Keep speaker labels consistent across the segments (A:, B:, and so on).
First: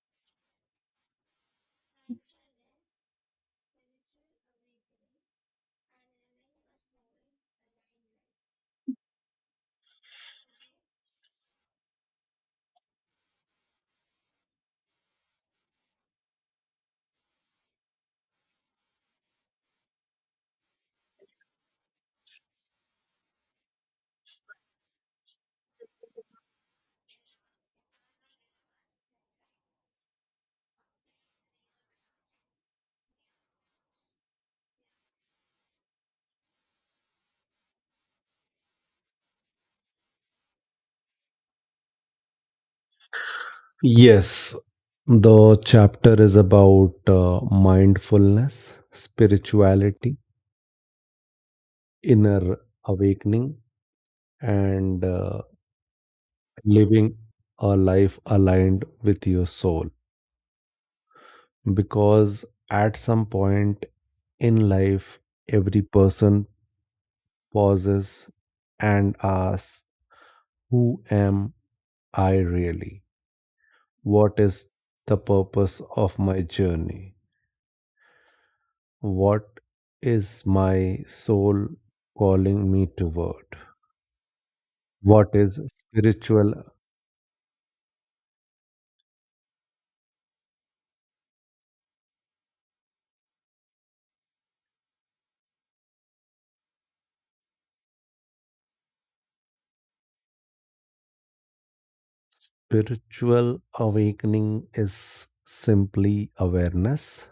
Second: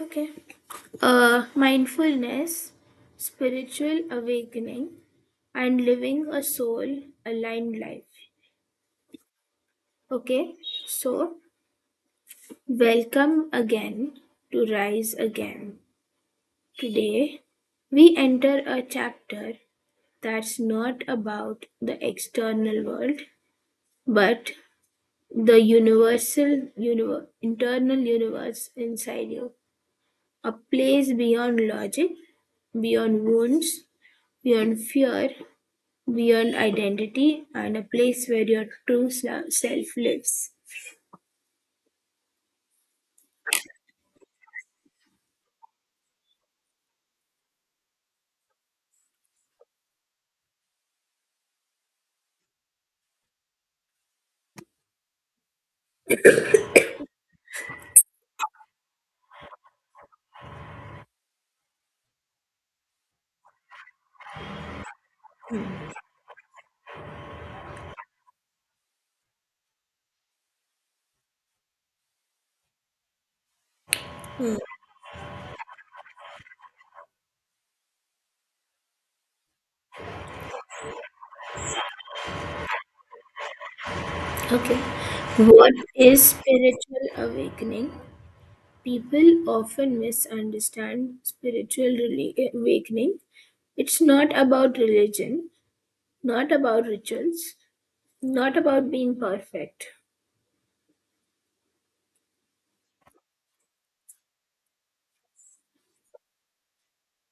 A: Okay. Mindfulness, spiritual awakening, and living a soul aligned life. Okay. So, welcome again to Rise Again. Today, we enter a chapter that's not about the external world, but the internal universe inside you, a place beyond logic, beyond wounds, beyond fear, beyond identity, and a place where your true self lives.
B: Yes, the chapter is about mindfulness, spirituality, inner awakening, and living a life aligned with your soul. Because at some point in life, every person pauses and asks, who am I really? What
A: Hmm.
B: is the purpose of my journey? What is my soul calling me toward?
A: Okay.
B: What is
A: What is
B: spiritual?
A: spiritual awakening? People often misunderstand spiritual awakening. It's not about religion, not about rituals, not about being perfect.
B: Spiritual awakening is simply awareness,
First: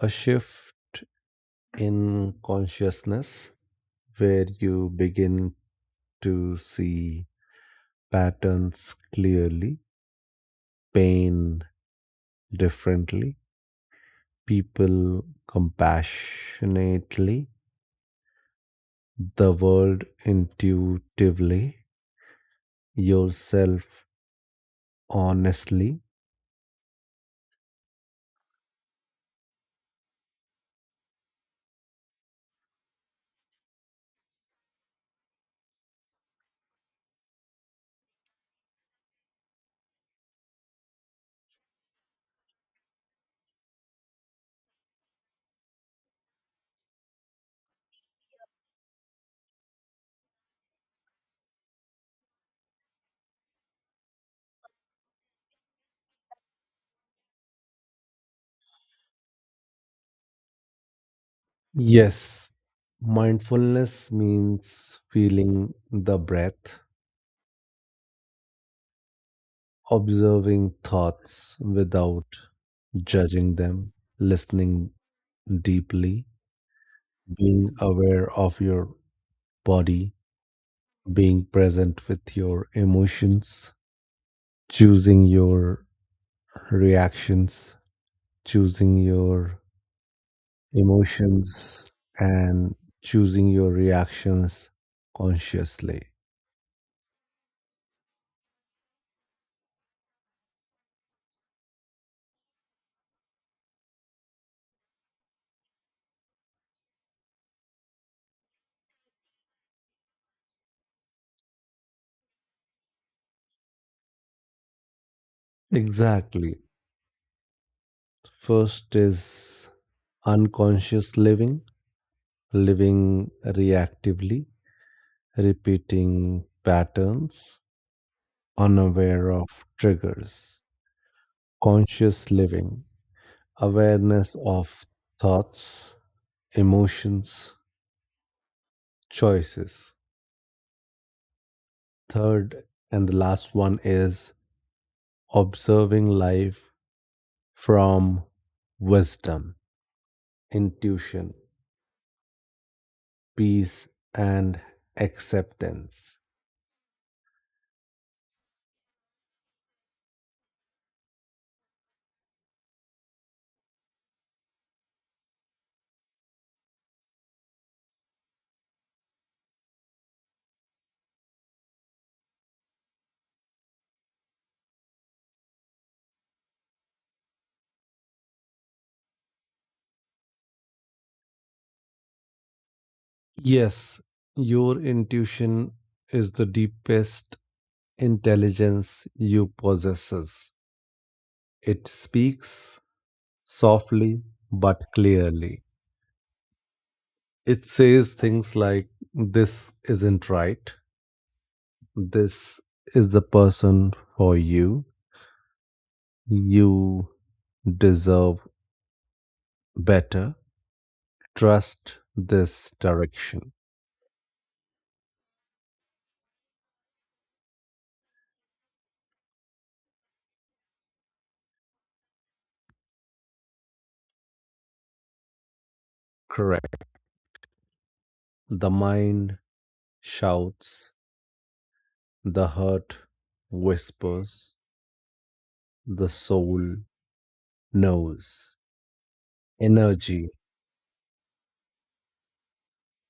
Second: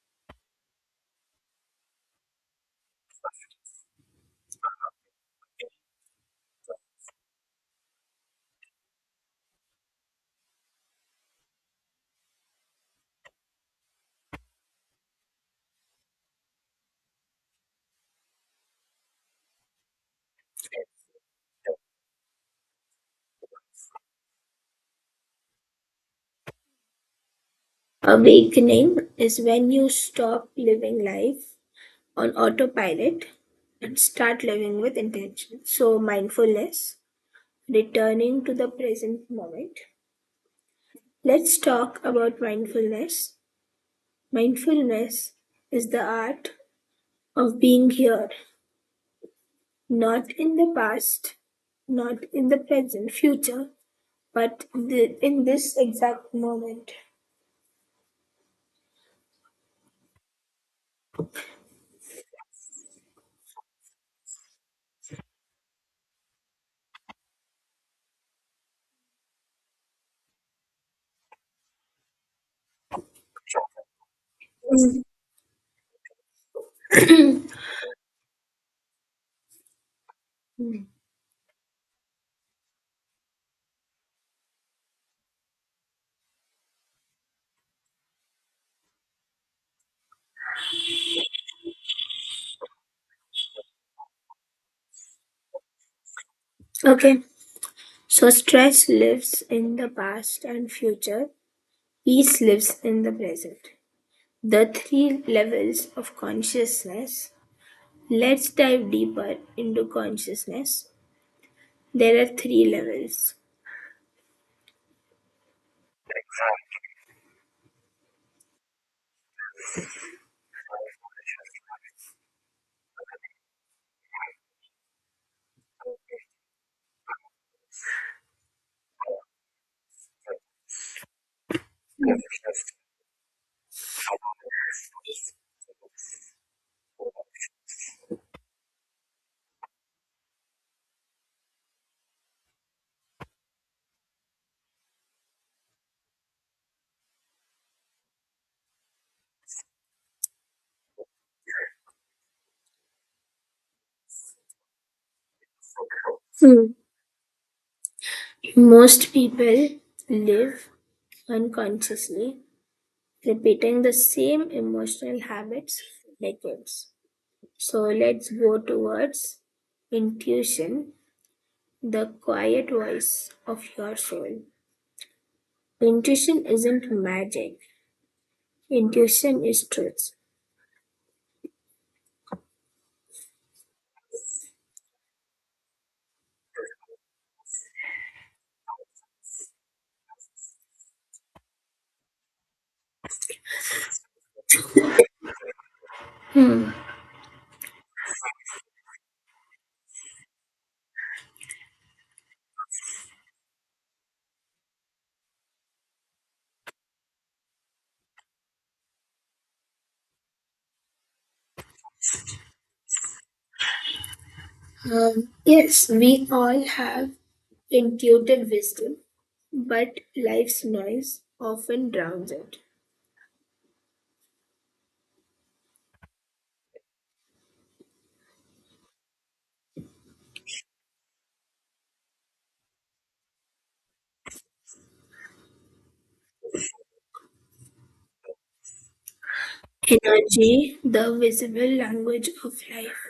B: a shift in consciousness where you begin to see patterns clearly, pain differently, people compassionately, the world intuitively, yourself honestly.
A: Awakening is when you stop living life on autopilot and start living with intention. So, mindfulness, returning to the present moment, let's talk about mindfulness. Mindfulness is the art of being here, not in the past, not in the present future, but in this exact moment.
B: Yes, mindfulness means feeling the breath, observing thoughts without judging them, listening deeply, being aware of your body, being present with your emotions, choosing your reactions, choosing your emotions, and choosing your reactions consciously.
A: Okay, so stress lives in the past and future, peace lives in the present. The three levels of consciousness. Let's dive deeper into consciousness. There are three levels.
B: Exactly. First is unconscious living, living reactively, repeating patterns, unaware of triggers. Conscious living, awareness of thoughts, emotions, choices. Third and the last one is observing life from wisdom, intuition, peace, and acceptance.
A: Hmm. Most people live unconsciously, repeating the same emotional habits for decades. So let's go towards intuition, the quiet voice of your soul. Intuition isn't magic, intuition is truth.
B: Yes, your intuition is the deepest intelligence you possess. It speaks softly but clearly.
A: Hmm.
B: It says things like, this isn't right. This is the person for you. You deserve better. Trust this direction.
A: Yes, we all have intuitive wisdom, but life's noise often drowns it.
B: Correct. The mind shouts, the heart whispers, the soul knows. Energy.
A: Energy, the visible language of life.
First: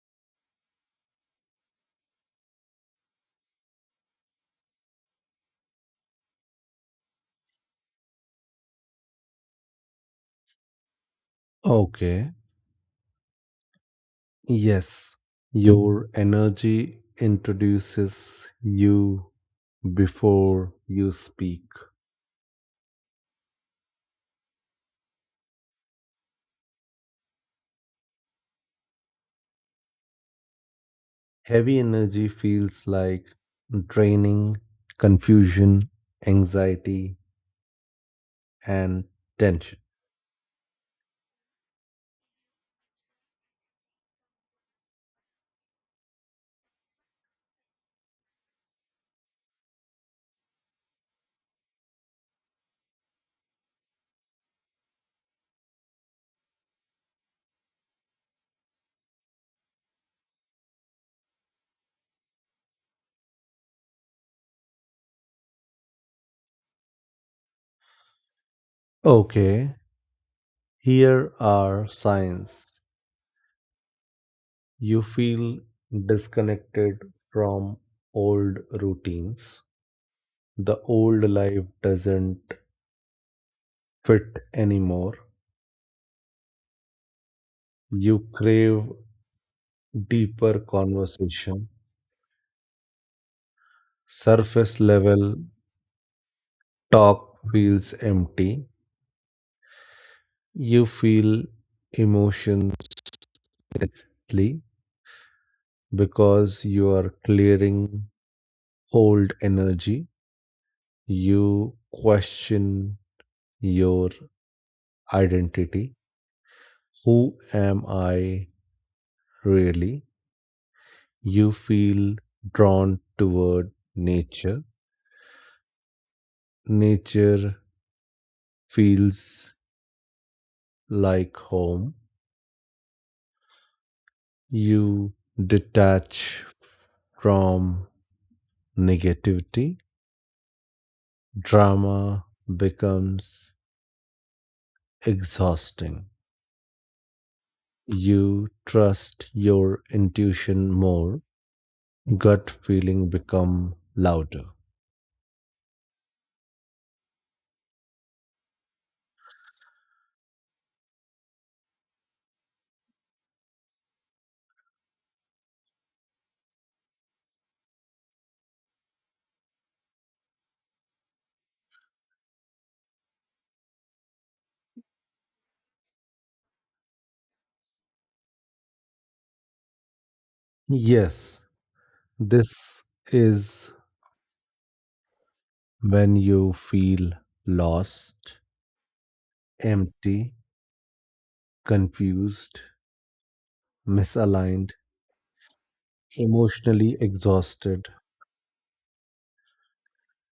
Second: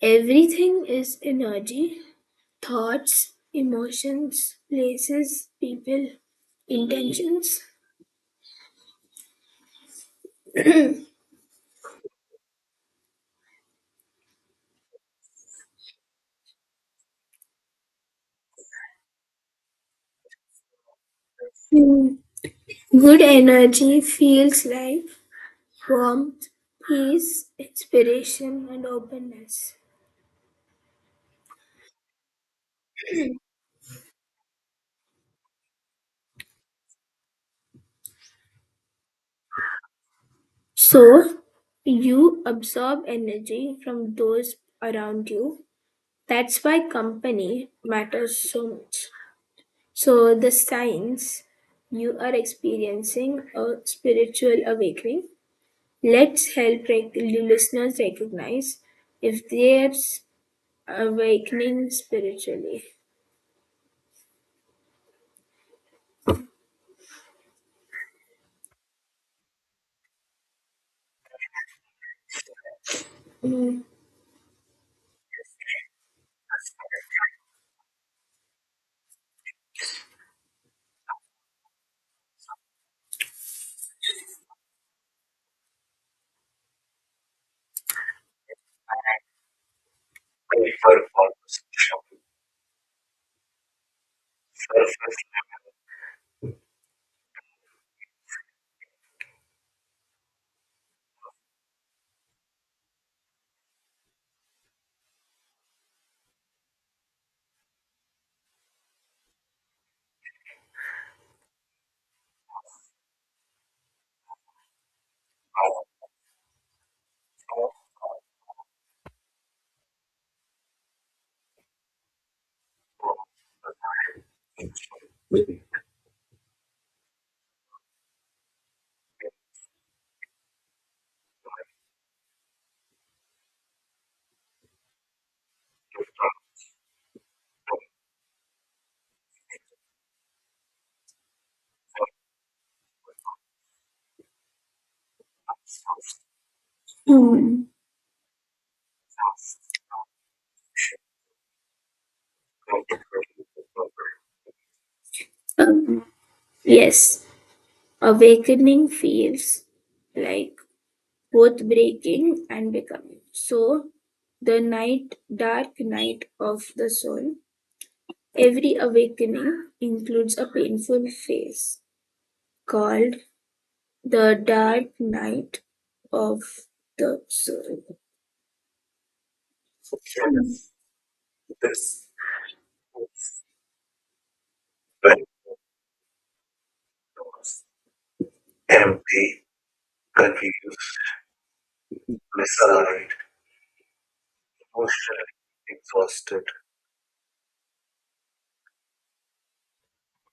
A: Everything is energy, thoughts, emotions, places, people, intentions.
B: Okay. Yes. Your energy introduces you before you speak.
A: Hmm. Good energy feels like warmth, peace, inspiration, and openness.
B: Heavy energy feels like draining, confusion, anxiety, and tension.
A: So, you absorb energy from those around you. That's why company matters so much. So, the signs you are experiencing a spiritual awakening. Let's help the listeners recognize if they're awakening spiritually.
B: Okay. Here are signs. You feel disconnected from old routines. The old life doesn't fit anymore. You crave deeper conversation. Surface level talk feels empty. You feel emotions directly because you are clearing old energy. You question your identity. Who am I really? You feel drawn toward nature. Nature feels like home. You detach from negativity. Drama becomes exhausting.
A: Hmm.
B: You trust your intuition more. Gut feeling become louder.
A: Um, yes, awakening feels like both breaking and becoming. So, dark night of the soul, every awakening includes a painful phase called the dark night of the soul.
B: Yes,
A: This
B: this is
A: when
B: when you feel lost,
A: empty,
B: empty,
A: confused,
B: confused,
A: misaligned,
B: misaligned,
A: emotionally exhausted,
B: emotionally exhausted,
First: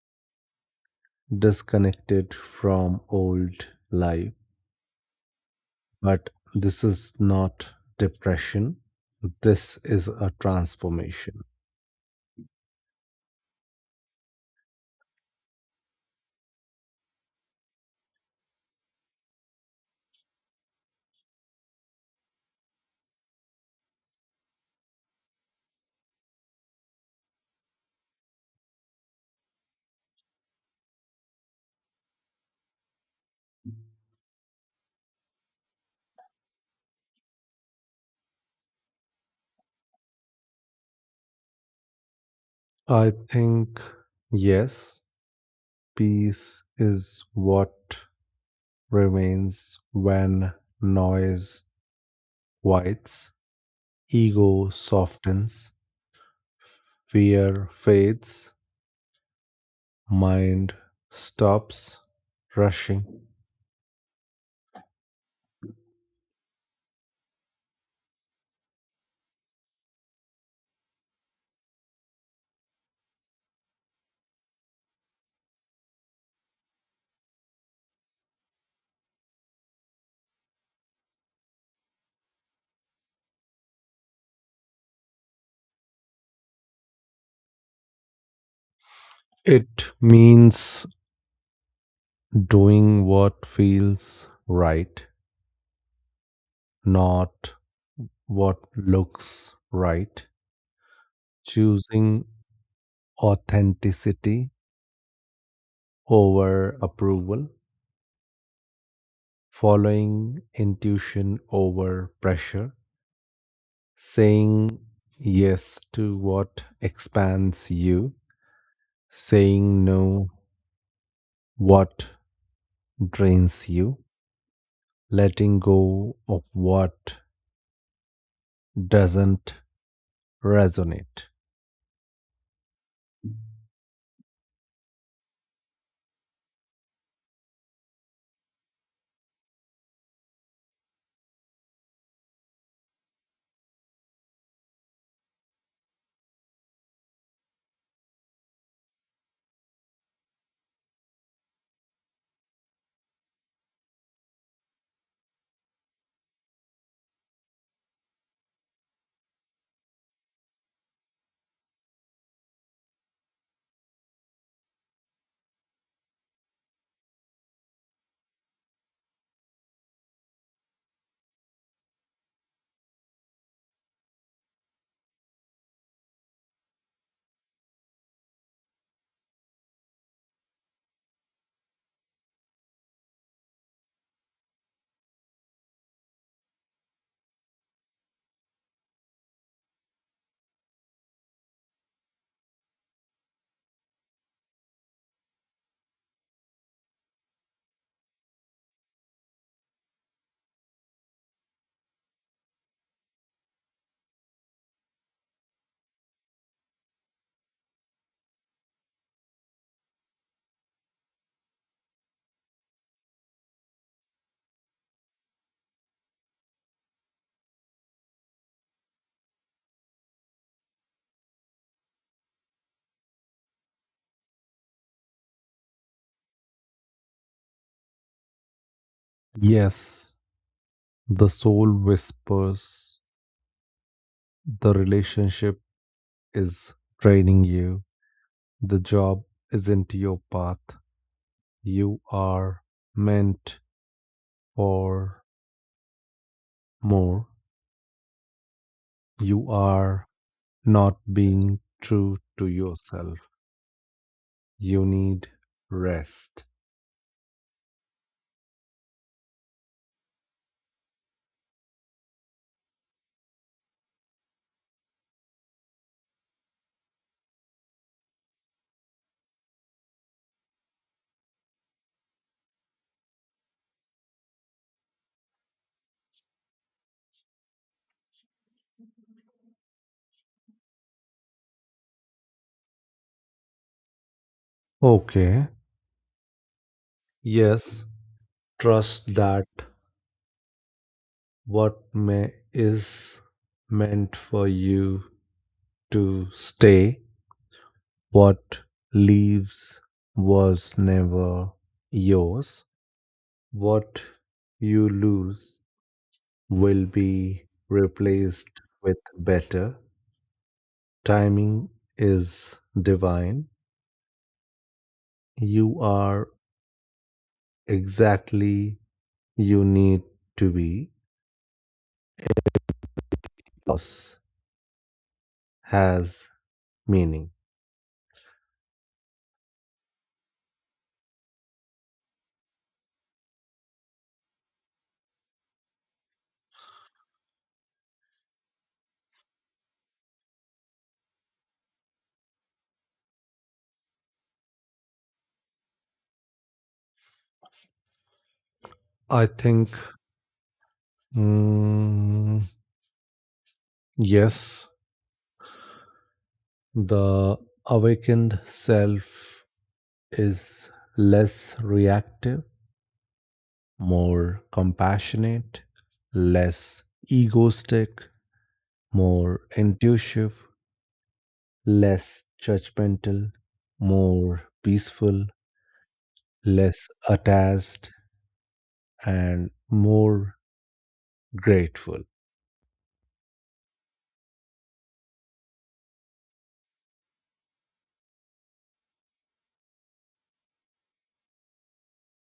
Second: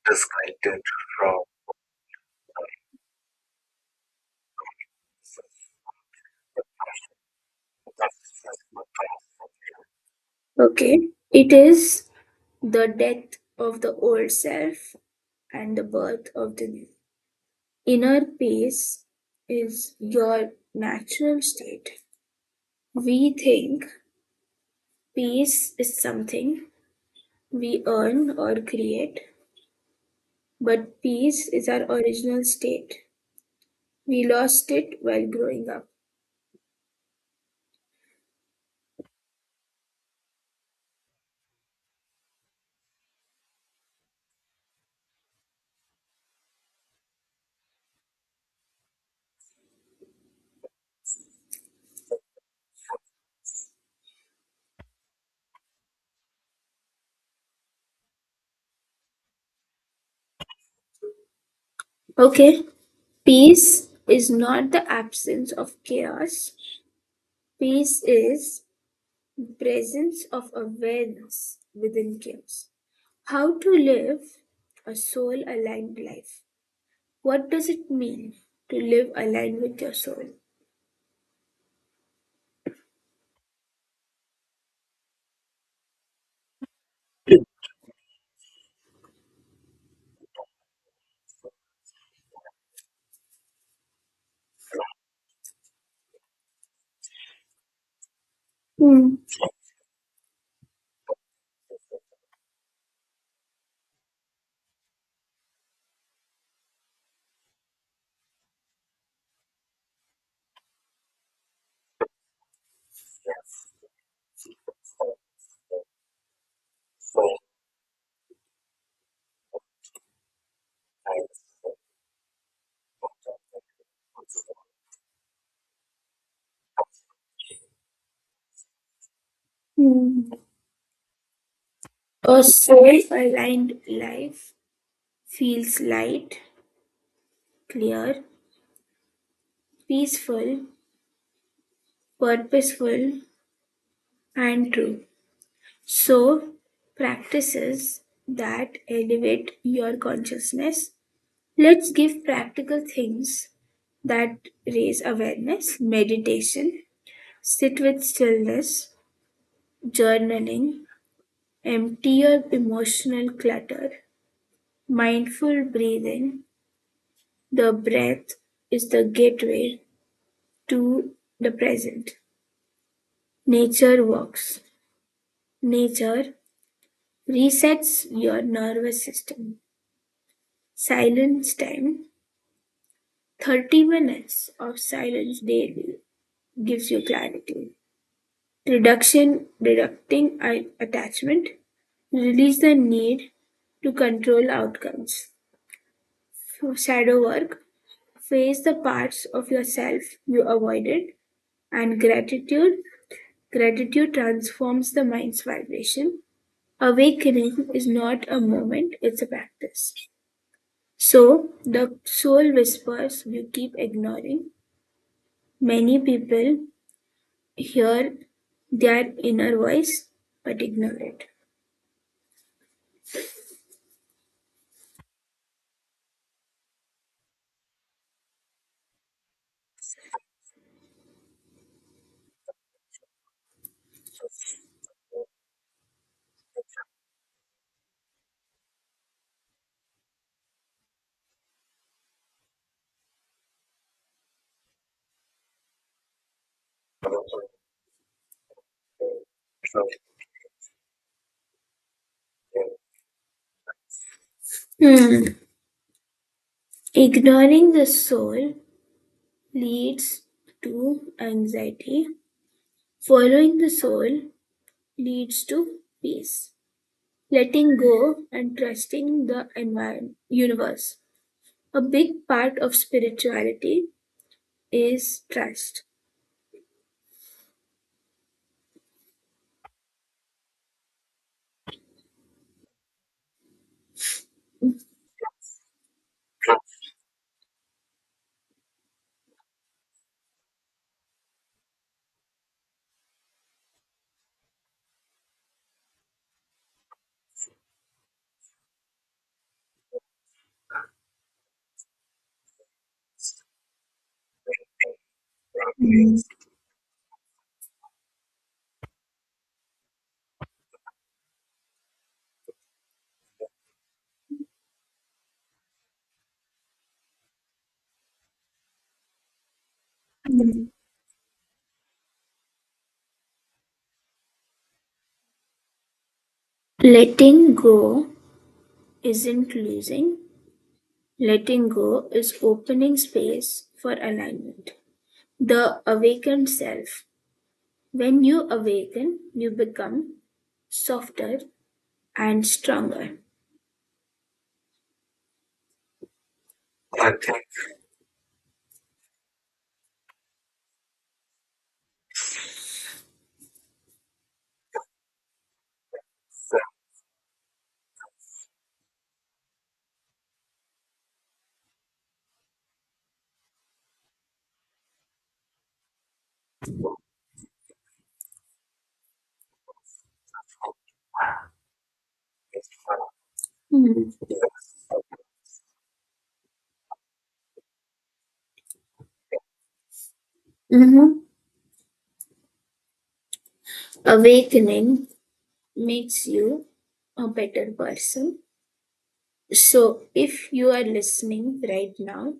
A: disconnected from.
B: disconnected from old life. But this is not depression, this is a
A: Okay,
B: transformation.
A: it is the death of the old self and the birth of the new. Inner peace is your natural state. We think peace is something we earn or create, but peace is our original state. We lost it while growing up.
B: I think, yes, peace is what remains when noise whites, ego softens, fear fades, mind stops
A: Okay,
B: rushing.
A: peace is not the absence of chaos, peace is presence of awareness within chaos. How to live a soul aligned life. What does it mean to live aligned with your soul?
B: It means doing what feels right, not what
A: Hmm.
B: looks right, choosing authenticity over approval, following intuition over pressure, saying yes to what expands you, saying no what drains you, letting go of what doesn't
A: Hmm.
B: resonate.
A: A soul aligned life feels light, clear, peaceful, purposeful, and true. So, practices that elevate your consciousness. Let's give practical things that raise awareness, meditation, sit with stillness, journaling, empty your emotional clutter, mindful breathing. The breath is the gateway to the present. Nature walks. Nature resets your nervous system. Silence time, 30 minutes of silence daily gives you clarity. Reduction, reducting attachment, release the need to control outcomes. Through shadow work, face the parts of yourself you avoided, and gratitude. Gratitude transforms the mind's vibration. Awakening is not a moment, it's a practice. So, the soul whispers you keep ignoring. Many people hear their inner voice but ignore it.
B: Yes, the soul whispers the relationship is draining you, the job isn't your path, you are meant for more, you are not being true to yourself. You need
A: Hmm.
B: rest.
A: Ignoring the soul leads to anxiety. Following the soul leads to peace, letting go, and trusting the environment, universe. A big part of spirituality is trust.
B: Okay. Yes, trust that what may is meant for you to stay, what leaves was never yours, what you lose will be replaced with better. Timing is divine. You are exactly you need to be. Yes. Has meaning.
A: Letting go isn't losing, letting go is opening space for alignment. The awakened self. When you awaken, you become softer and stronger.
B: I think, mm, yes, the awakened self is less reactive, more compassionate, less egoistic, more intuitive, less judgmental,
A: Mhm.
B: more peaceful, less attached, and more
A: Mhm.
B: grateful.
A: Awakening makes you a better person. So, if you are listening right now,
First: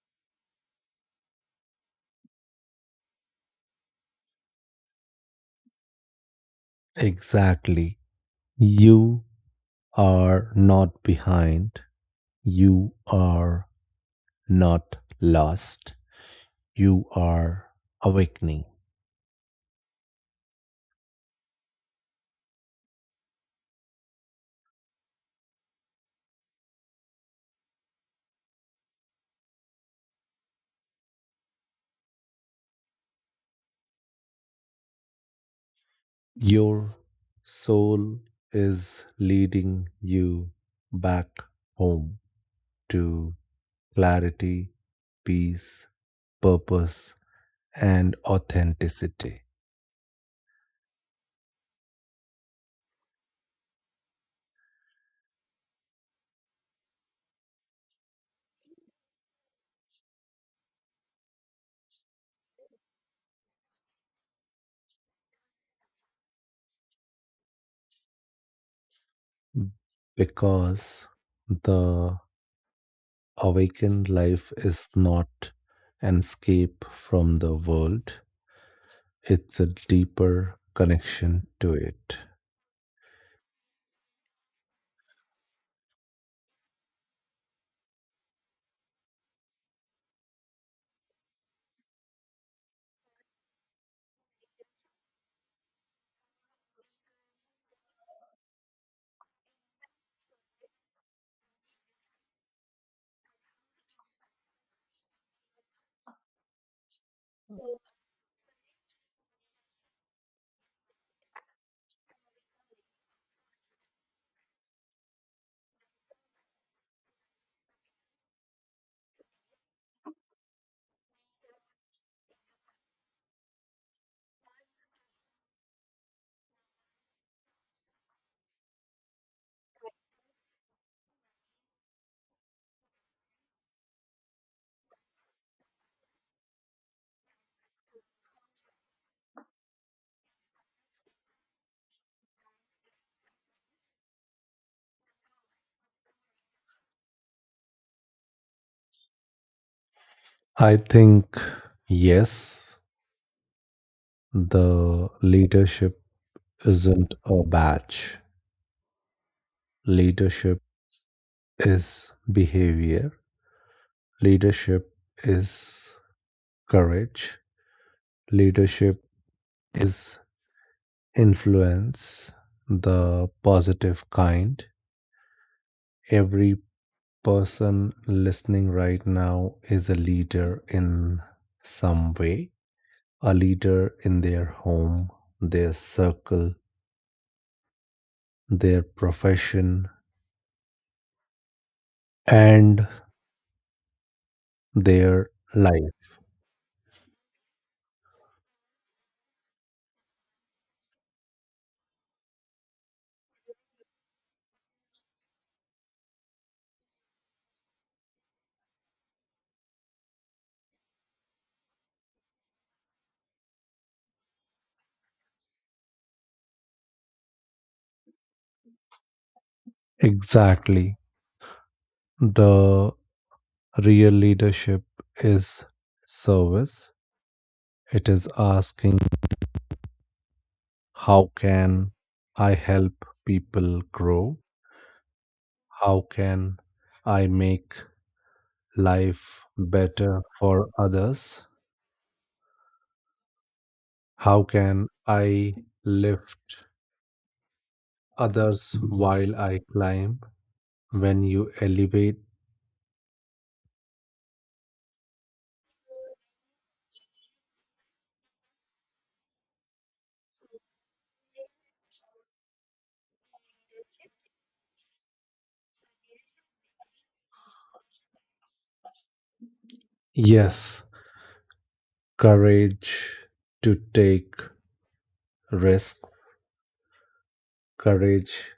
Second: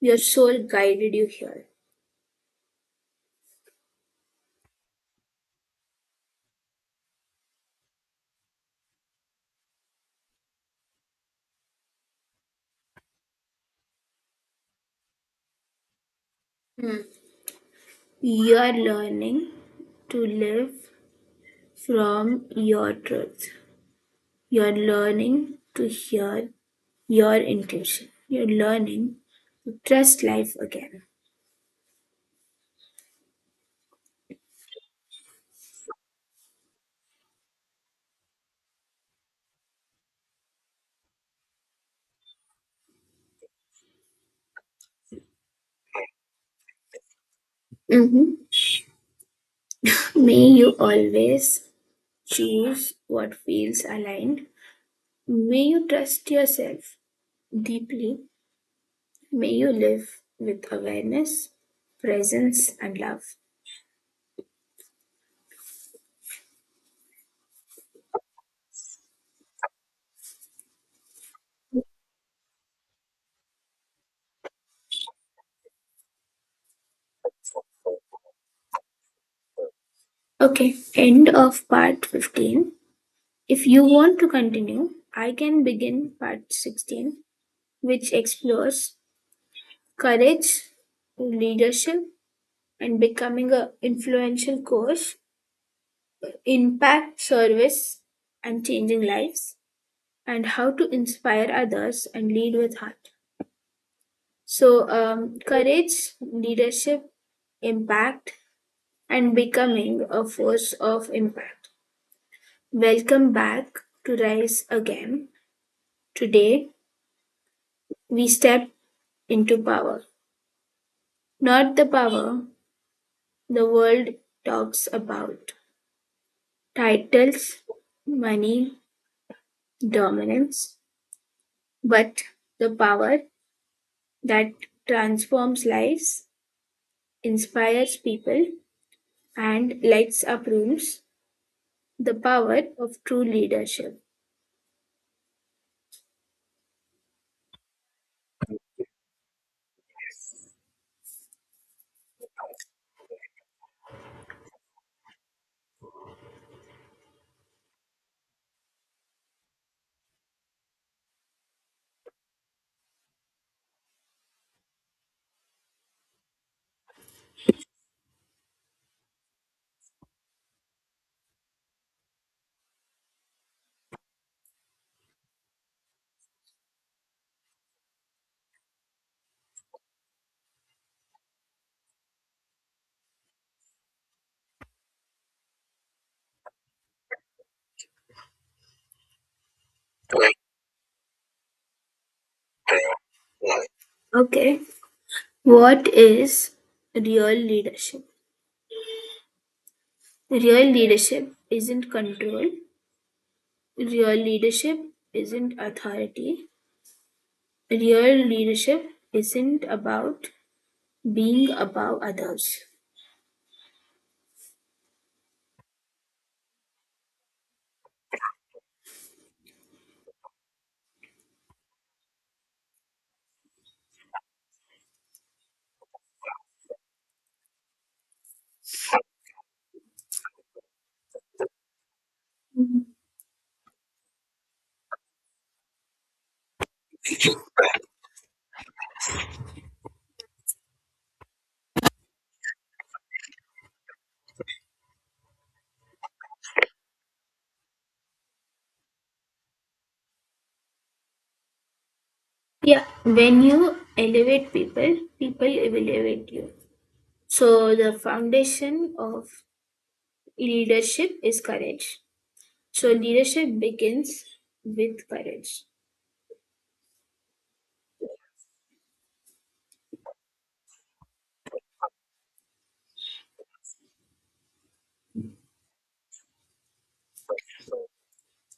A: your soul guided you here.
B: Exactly. You are not behind. You are not lost. You are
A: You
B: awakening.
A: are learning to live from your truth. You are learning to hear your intuition. You're learning to trust life again.
B: Your soul is leading you back home to clarity, peace, purpose, and
A: Hmm.
B: authenticity.
A: May you always choose what feels aligned. May you trust yourself deeply. May you live with awareness, presence, and love.
B: Because the awakened life is not an escape from the world, it's a deeper
A: Okay, end
B: connection
A: of
B: to
A: part
B: it.
A: 15. If you want to continue, I can begin part 16, which explores courage, leadership, and becoming an influential coach, impact, service, and changing lives, and how to inspire others and lead with heart. So, courage, leadership, impact, and becoming a force of impact. Welcome back to Rise Again. Today, we step into power. Not the power the world talks about, titles, money, dominance, but the power that transforms lives, inspires people, and lights up rooms. The power of true leadership.
B: I think, yes, the leadership isn't a badge. Leadership is behavior. Leadership is courage. Leadership is influence, the positive kind. Every person listening right now is a leader in some way, a leader in their home, their circle, their profession, and
A: Okay.
B: their
A: What
B: life.
A: is real leadership? Real leadership isn't control. Real leadership isn't authority. Real leadership isn't about being above others.
B: Exactly. The real leadership is service, it is asking, how can I
A: Mhm.
B: help people grow? How can I make life better for others? How can I lift others while I climb? When you elevate,
A: Yeah, when you elevate people, people will elevate you. So, the foundation of leadership is courage. So, leadership begins with courage.
B: yes, courage to take risks, courage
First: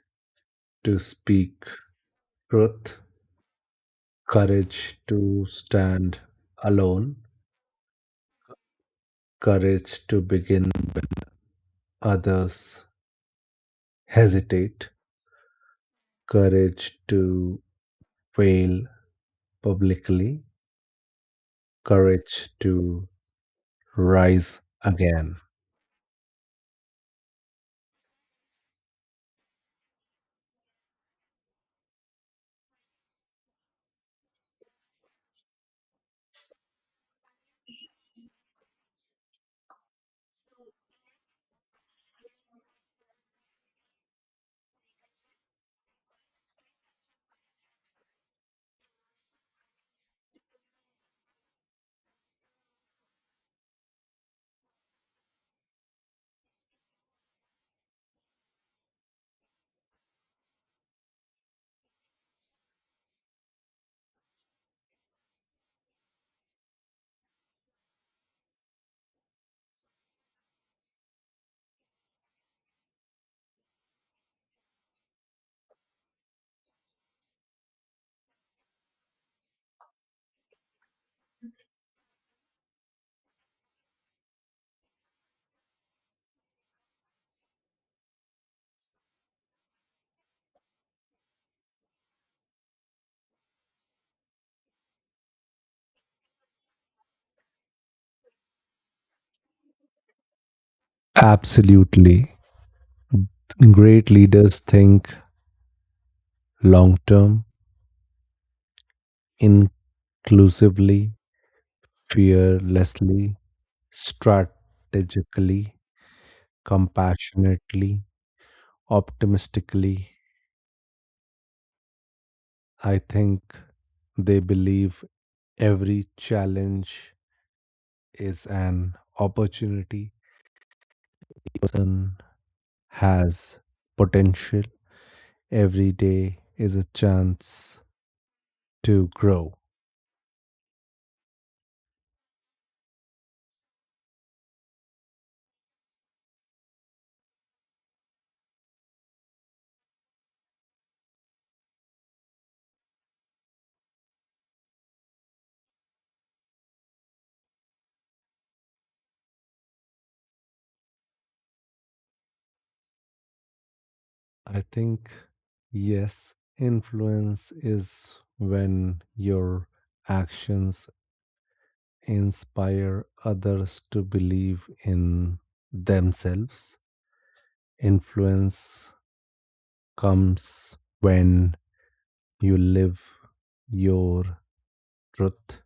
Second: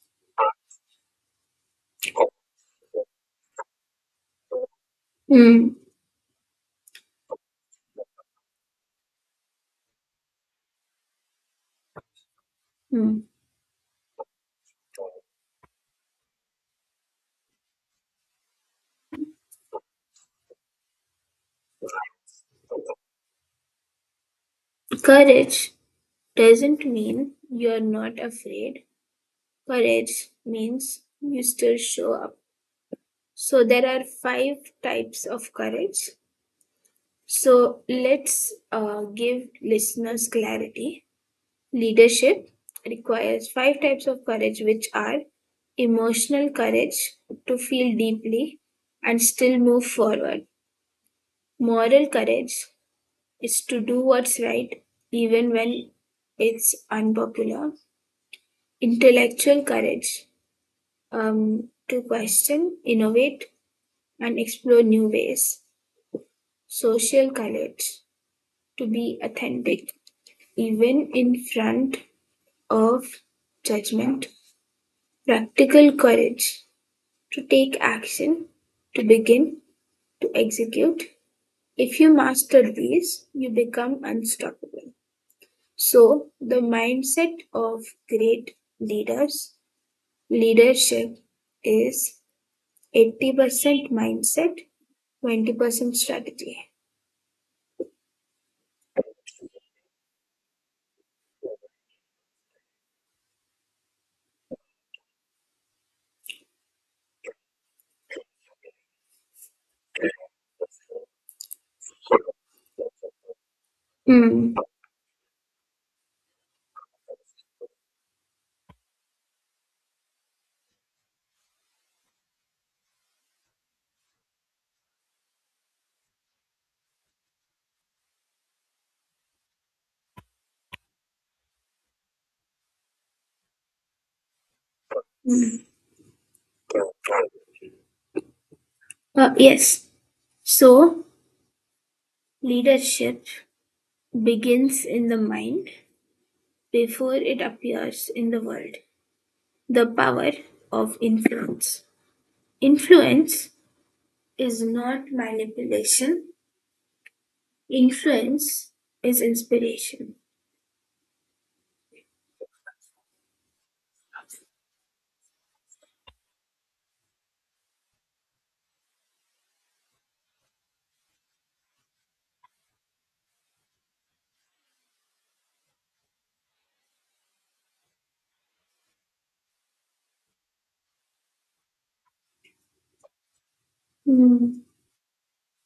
B: to speak truth, courage to
A: Hmm.
B: stand alone, courage to begin others
A: Hmm.
B: hesitate, courage to fail publicly, courage to rise again.
A: Courage doesn't mean you're not afraid. Courage means you still show up. So there are five types of courage. So let's give listeners clarity. Leadership requires five types of courage, which are emotional courage to feel deeply and still move forward. Moral courage is to do what's right even when it's unpopular. Intellectual courage, to question, innovate, and explore new ways. Social courage to be authentic, even in front of judgment. Practical courage to take action, to begin, to execute. If you master these, you become unstoppable. So, the mindset of great leaders, leadership is 80% mindset, 20% strategy.
B: Absolutely. Great leaders think long term, inclusively, fearlessly,
A: Mm.
B: strategically, compassionately, optimistically, I think they believe every challenge is an opportunity. Person has potential.
A: Mm.
B: Every day is a chance to grow.
A: Yes. So, leadership begins in the mind before it appears in the world. The power of influence. Influence is not manipulation, influence is inspiration.
B: I think, yes, influence is when your actions inspire others to believe in themselves. Influence comes when you live your
A: Mm.
B: truth.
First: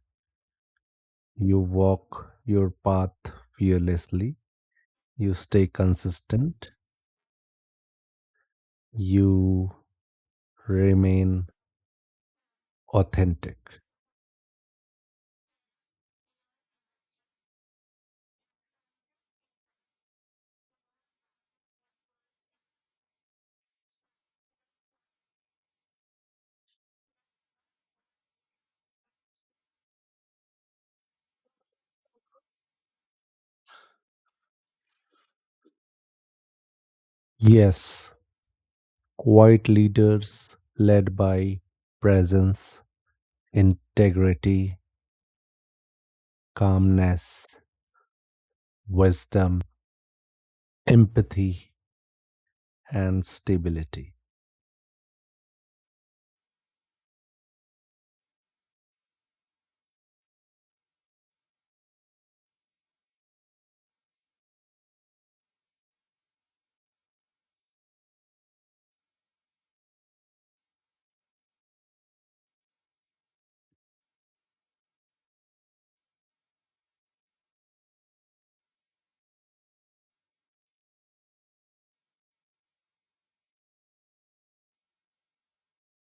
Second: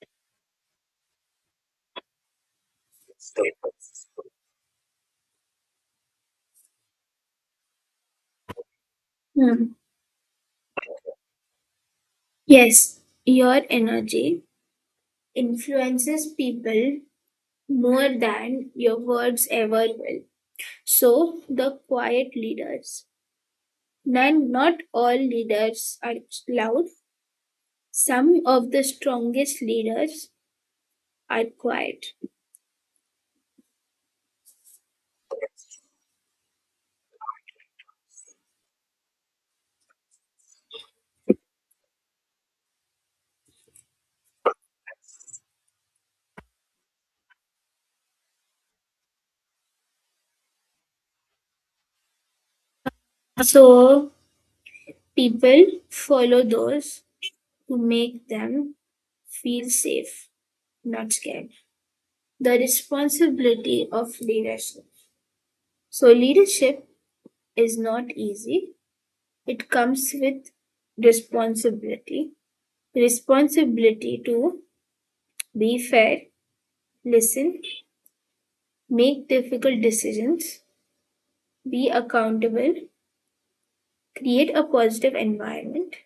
B: You walk your path fearlessly. You stay consistent.
A: Hmm.
B: You remain
A: Yes,
B: authentic.
A: your energy influences people more than your words ever will. So, the quiet leaders. None, Not all leaders are loud. Some of the strongest leaders are quiet.
B: Yes, quiet leaders led by presence, integrity, calmness, wisdom, empathy, and
A: So,
B: stability.
A: people follow those who make them feel safe, not scared. The responsibility of leadership. So, leadership is not easy, it comes with responsibility. Responsibility to be fair, listen, make difficult decisions, be accountable, create a positive environment,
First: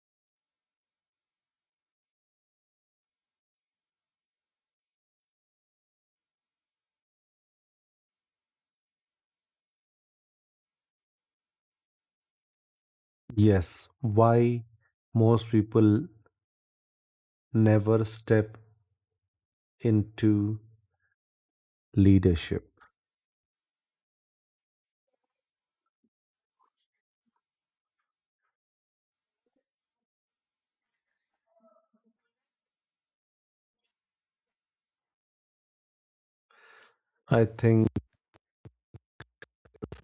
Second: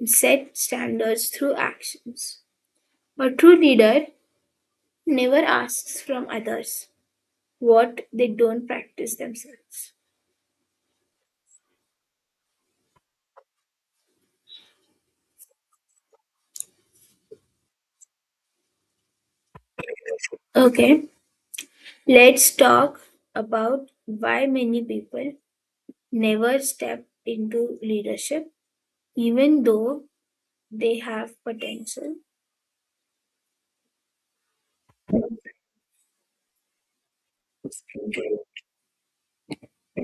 A: and set standards through actions. A true leader never asks from others what they don't practice themselves.
B: Yes, why most people never step into
A: Okay, let's
B: leadership?
A: talk about why many people never step into leadership even though they have potential.
B: I think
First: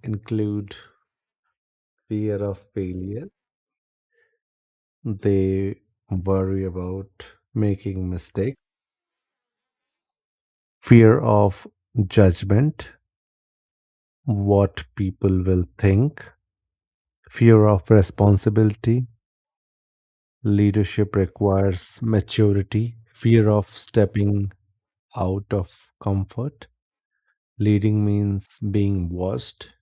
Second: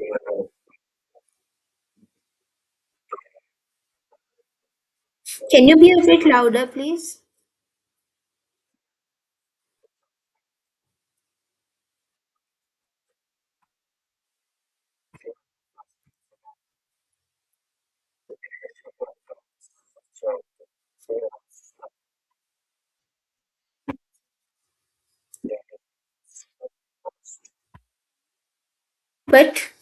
B: include fear of failure.
A: Can you
B: They
A: be a bit
B: worry
A: louder, please?
B: about making mistakes, fear of judgment, what people will think, fear of responsibility. Leadership requires maturity, fear of stepping out of comfort. Leading means being watched.
A: But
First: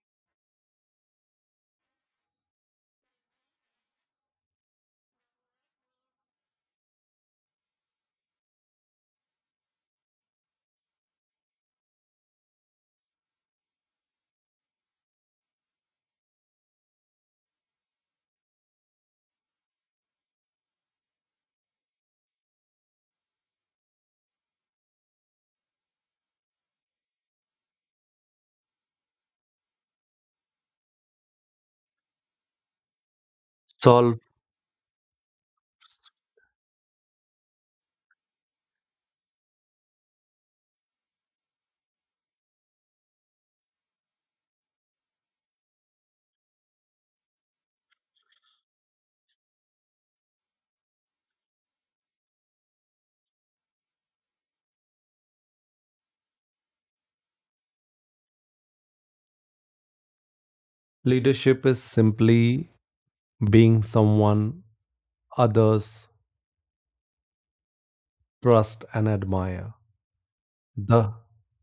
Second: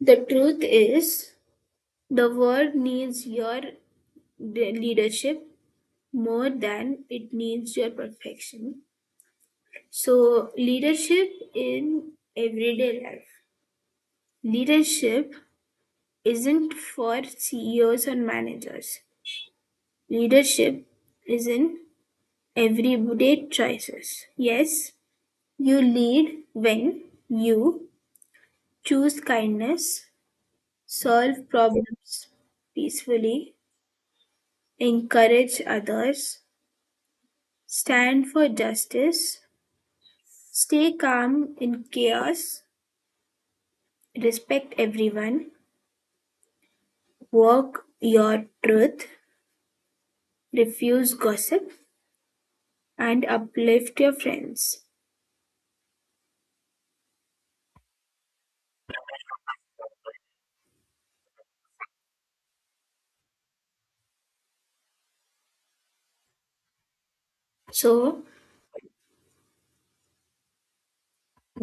A: the truth is, the world needs your leadership more than it needs your perfection. So, leadership in everyday life. Leadership isn't for CEOs or managers. Leadership is in everyday choices. Yes, you lead when you choose kindness, solve problems peacefully,
B: Solve
A: encourage others, stand for justice, stay calm in chaos, respect everyone, walk your truth, refuse gossip, and uplift your friends.
B: leadership is simply being someone others
A: So,
B: trust and admire. The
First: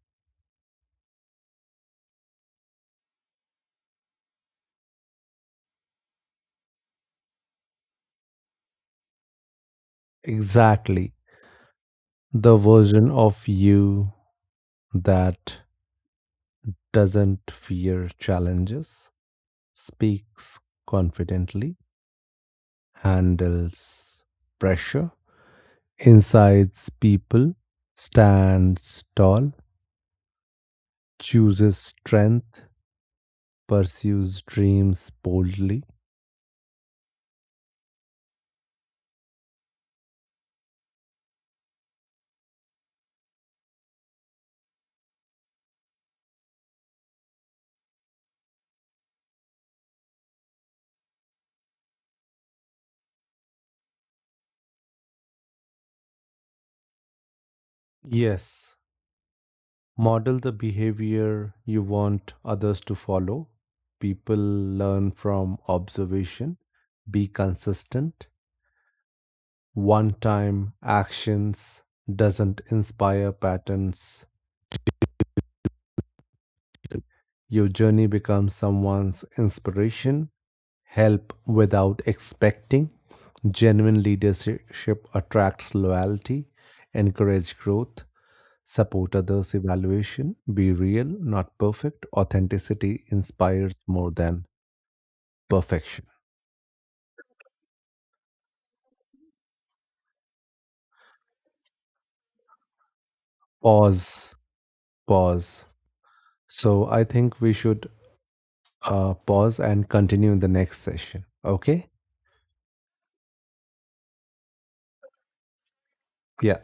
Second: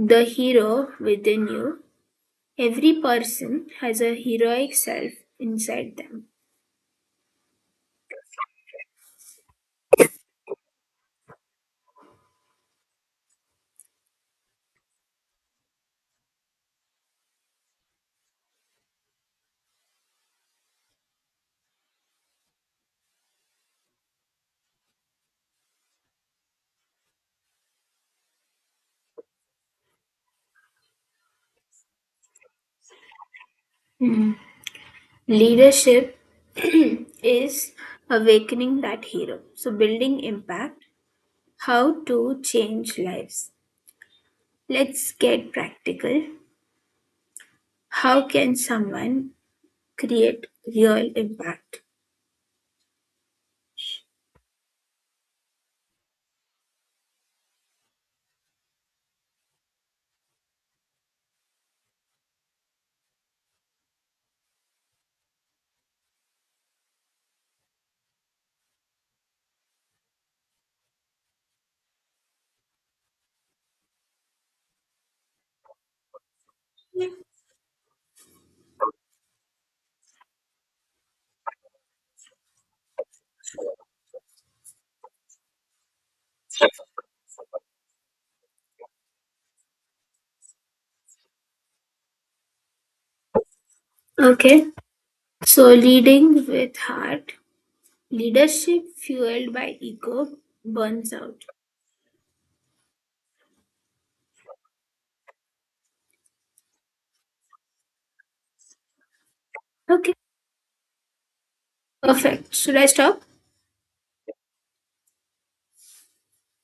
A: the hero within you, every person has a heroic self inside them.
B: exactly the version of you that doesn't fear challenges, speaks confidently, handles pressure, incites people, stands tall, chooses strength, pursues dreams boldly.
A: Leadership is awakening that hero. So, building impact, how to change lives. Let's get practical. How can someone create real impact?
B: Yes, model the behavior you want others to follow. People learn from observation. Be consistent one time actions doesn't inspire patterns. Your journey becomes someone's inspiration. Help without expecting. Genuine leadership attracts loyalty. Encourage growth. Support others' evaluation. Be real, not perfect. Authenticity inspires more than
A: Okay, so
B: perfection.
A: leading with heart, leadership fueled by ego burns out.
B: Pause. Pause. So I think we should pause and
A: Okay,
B: continue in the next session. Okay?
A: perfect. Should I stop?
B: Yeah.